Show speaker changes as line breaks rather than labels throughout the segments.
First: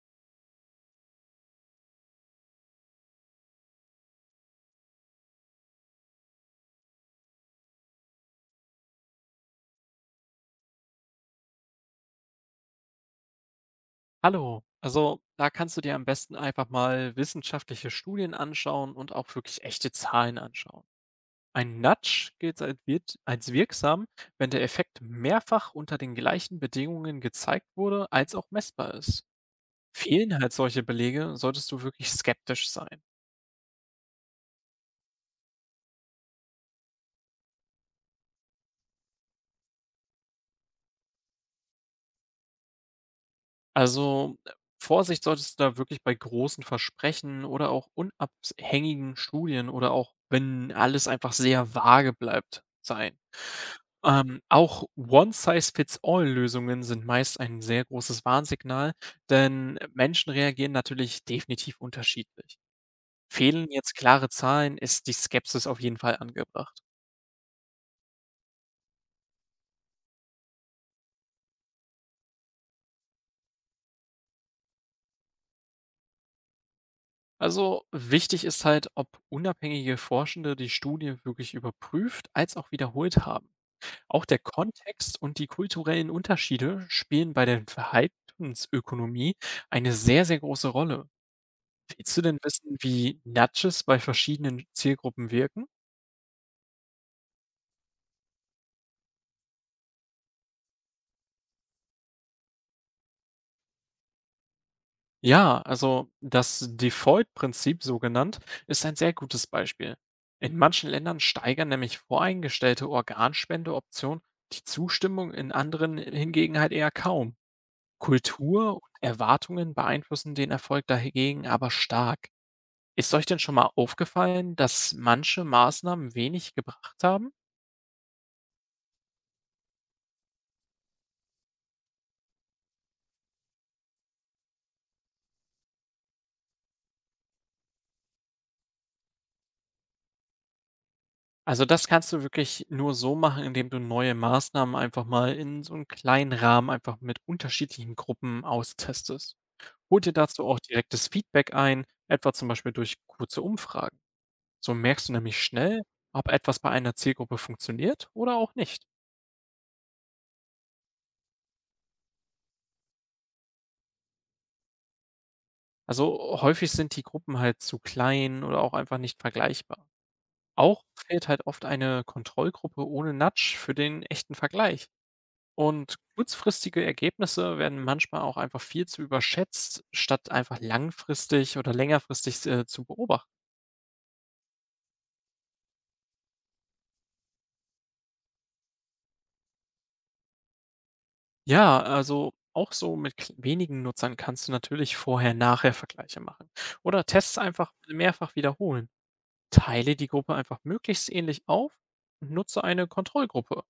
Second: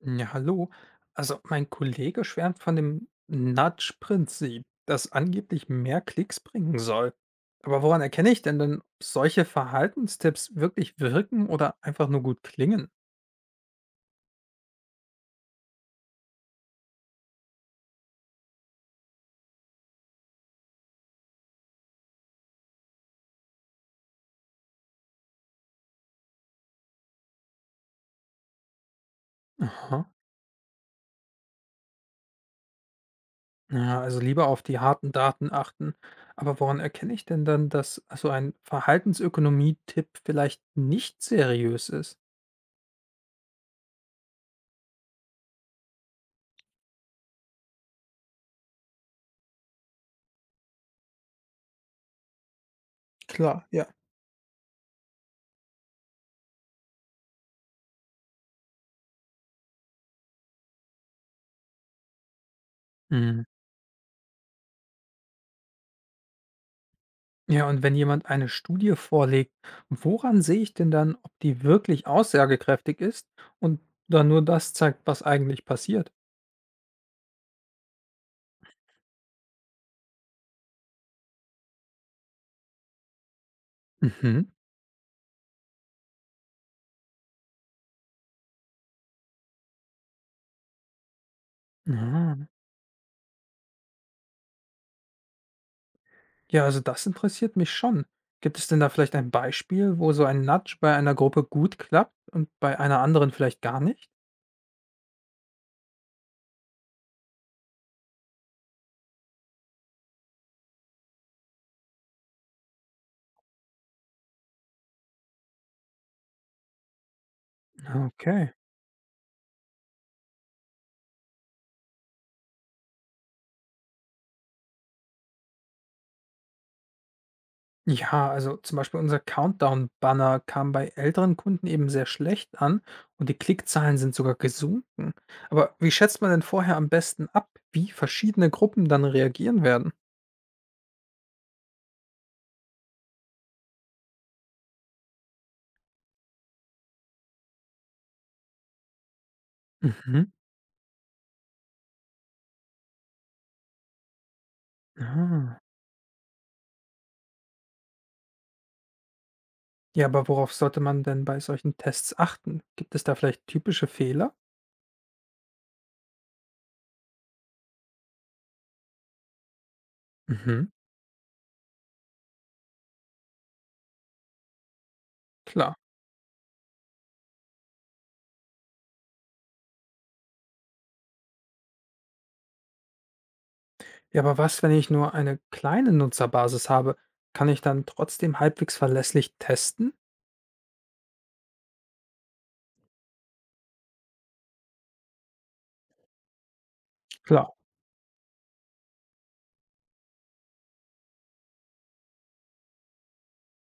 Ja, hallo. Also mein Kollege schwärmt von dem Nudge-Prinzip, das angeblich mehr Klicks bringen soll. Aber woran erkenne ich denn, ob solche Verhaltenstipps wirklich wirken oder einfach nur gut klingen?
Hallo, also da kannst du dir am besten einfach mal wissenschaftliche Studien anschauen und auch wirklich echte Zahlen anschauen. Ein Nudge gilt als als wirksam, wenn der Effekt mehrfach unter den gleichen Bedingungen gezeigt wurde, als auch messbar ist.
Aha.
Fehlen halt solche Belege, solltest du wirklich skeptisch sein.
Ja, also lieber auf die harten Daten achten. Aber woran erkenne ich denn dann, dass so ein Verhaltensökonomie-Tipp vielleicht nicht seriös ist?
Also Vorsicht solltest du da wirklich bei großen Versprechen oder auch unabhängigen Studien oder auch wenn alles einfach sehr vage bleibt sein.
Klar, ja.
Auch One-Size-Fits-All-Lösungen sind meist ein sehr großes Warnsignal, denn Menschen reagieren natürlich definitiv unterschiedlich. Fehlen jetzt klare Zahlen, ist die Skepsis auf jeden Fall angebracht.
Ja, und wenn jemand eine Studie vorlegt, woran sehe ich denn dann, ob die wirklich aussagekräftig ist und dann nur das zeigt, was eigentlich passiert?
Also wichtig ist halt, ob unabhängige Forschende die Studie wirklich überprüft, als auch wiederholt haben. Auch der
Mhm.
Kontext und die kulturellen Unterschiede spielen bei der Verhaltensökonomie eine sehr, sehr große Rolle. Willst du denn
Ah.
wissen, wie Nudges bei verschiedenen Zielgruppen wirken?
Ja, also das interessiert mich schon. Gibt es denn da vielleicht ein Beispiel, wo so ein Nudge bei einer Gruppe gut klappt und bei einer anderen vielleicht gar nicht?
Ja, also das Default-Prinzip, so genannt, ist ein sehr gutes Beispiel. In manchen Ländern steigern nämlich voreingestellte Organspendeoptionen die Zustimmung, in anderen hingegen halt eher kaum.
Ah, okay.
Kultur und Erwartungen beeinflussen den Erfolg dahingegen aber stark. Ist euch denn schon mal aufgefallen, dass manche Maßnahmen wenig gebracht haben?
Ja, also zum Beispiel unser Countdown-Banner kam bei älteren Kunden eben sehr schlecht an und die Klickzahlen sind sogar gesunken. Aber wie schätzt man denn vorher am besten ab, wie verschiedene Gruppen dann reagieren werden?
Also das kannst du wirklich nur so machen, indem du neue Maßnahmen einfach mal in so einen kleinen Rahmen einfach mit unterschiedlichen Gruppen austestest. Hol dir
Mhm.
dazu auch direktes Feedback ein, etwa zum Beispiel durch kurze Umfragen. So merkst du nämlich
Ah.
schnell, ob etwas bei einer Zielgruppe funktioniert oder auch nicht.
Ja, aber worauf sollte man denn bei solchen Tests achten? Gibt es da vielleicht typische Fehler?
Also häufig sind die Gruppen halt zu klein oder auch einfach nicht vergleichbar.
Mhm.
Auch fehlt halt oft eine Kontrollgruppe ohne Nudge für den echten Vergleich.
Klar.
Und kurzfristige Ergebnisse werden manchmal auch einfach viel zu überschätzt, statt einfach langfristig oder längerfristig zu beobachten.
Ja, aber was, wenn ich nur eine kleine Nutzerbasis habe? Kann ich dann trotzdem halbwegs verlässlich testen?
Ja, also auch so mit wenigen Nutzern kannst du natürlich Vorher-Nachher-Vergleiche machen oder Tests
Klar.
einfach mehrfach wiederholen. Teile die Gruppe einfach möglichst ähnlich auf und nutze eine Kontrollgruppe.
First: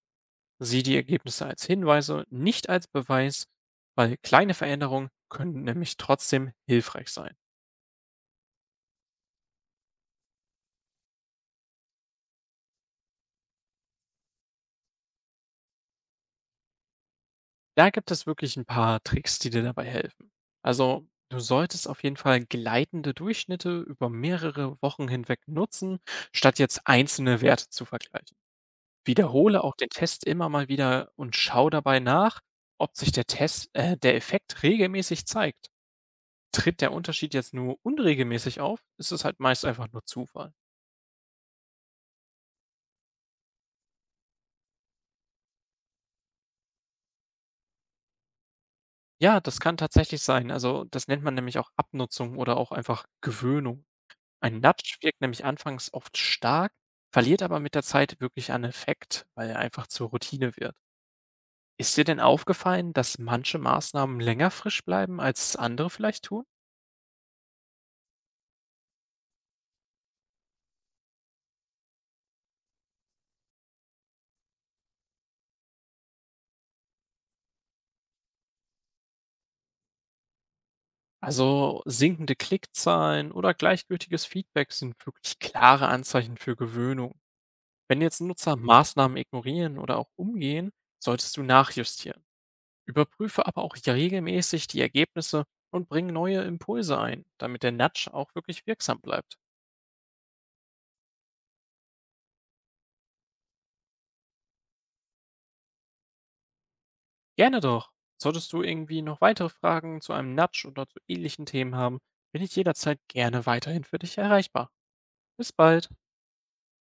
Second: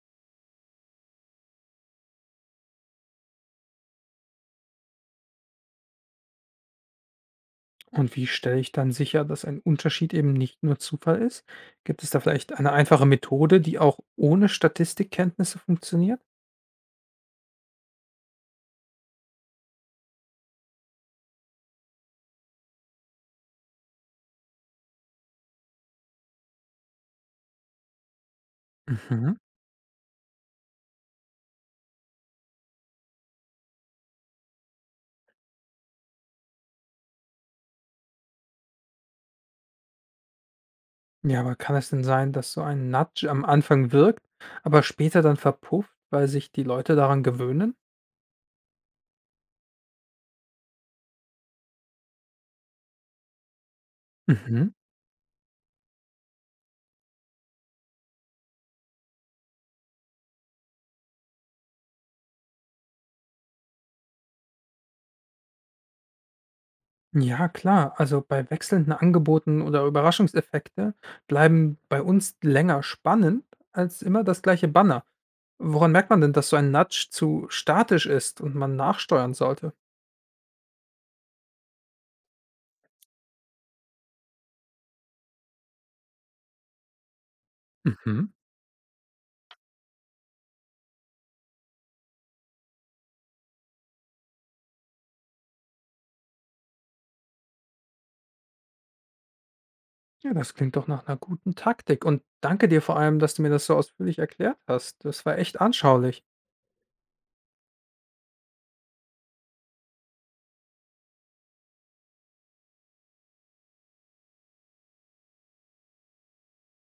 Sieh die Ergebnisse als Hinweise, nicht als Beweis, weil kleine Veränderungen können nämlich trotzdem hilfreich sein.
Und wie stelle ich dann sicher, dass ein Unterschied eben nicht nur Zufall ist? Gibt es da vielleicht eine einfache Methode, die auch ohne Statistikkenntnisse funktioniert?
Da gibt es wirklich ein paar Tricks, die dir dabei helfen. Also du solltest auf jeden Fall gleitende Durchschnitte über mehrere Wochen hinweg nutzen, statt jetzt einzelne Werte zu vergleichen.
Mhm.
Wiederhole auch den Test immer mal wieder und schau dabei nach, ob sich der Test der Effekt regelmäßig zeigt. Tritt der Unterschied jetzt nur unregelmäßig auf, ist es halt meist einfach nur Zufall.
Ja, aber kann es denn sein, dass so ein Nudge am Anfang wirkt, aber später dann verpufft, weil sich die Leute daran gewöhnen?
Ja, das kann tatsächlich sein. Also, das nennt man nämlich auch Abnutzung oder auch einfach Gewöhnung. Ein
Mhm.
Nudge wirkt nämlich anfangs oft stark, verliert aber mit der Zeit wirklich an Effekt, weil er einfach zur Routine wird. Ist dir denn aufgefallen, dass manche Maßnahmen länger frisch bleiben, als andere vielleicht tun?
Ja, klar. Also bei wechselnden Angeboten oder Überraschungseffekte bleiben bei uns länger spannend als immer das gleiche Banner. Woran merkt man denn, dass so ein Nudge zu statisch ist und man nachsteuern sollte?
Also sinkende Klickzahlen oder gleichgültiges Feedback sind wirklich klare Anzeichen für Gewöhnung. Wenn jetzt
Mhm.
Nutzer Mhm. Maßnahmen ignorieren oder auch umgehen, solltest du nachjustieren. Überprüfe aber auch regelmäßig die Ergebnisse und bring neue Impulse ein, damit der Nudge auch wirklich wirksam bleibt.
Ja, das klingt doch nach einer guten Taktik und danke dir vor allem, dass du mir das so ausführlich erklärt hast. Das war echt anschaulich.
Gerne doch. Solltest du irgendwie noch weitere Fragen zu einem Nudge oder zu ähnlichen Themen haben, bin ich jederzeit gerne weiterhin für dich erreichbar. Bis bald.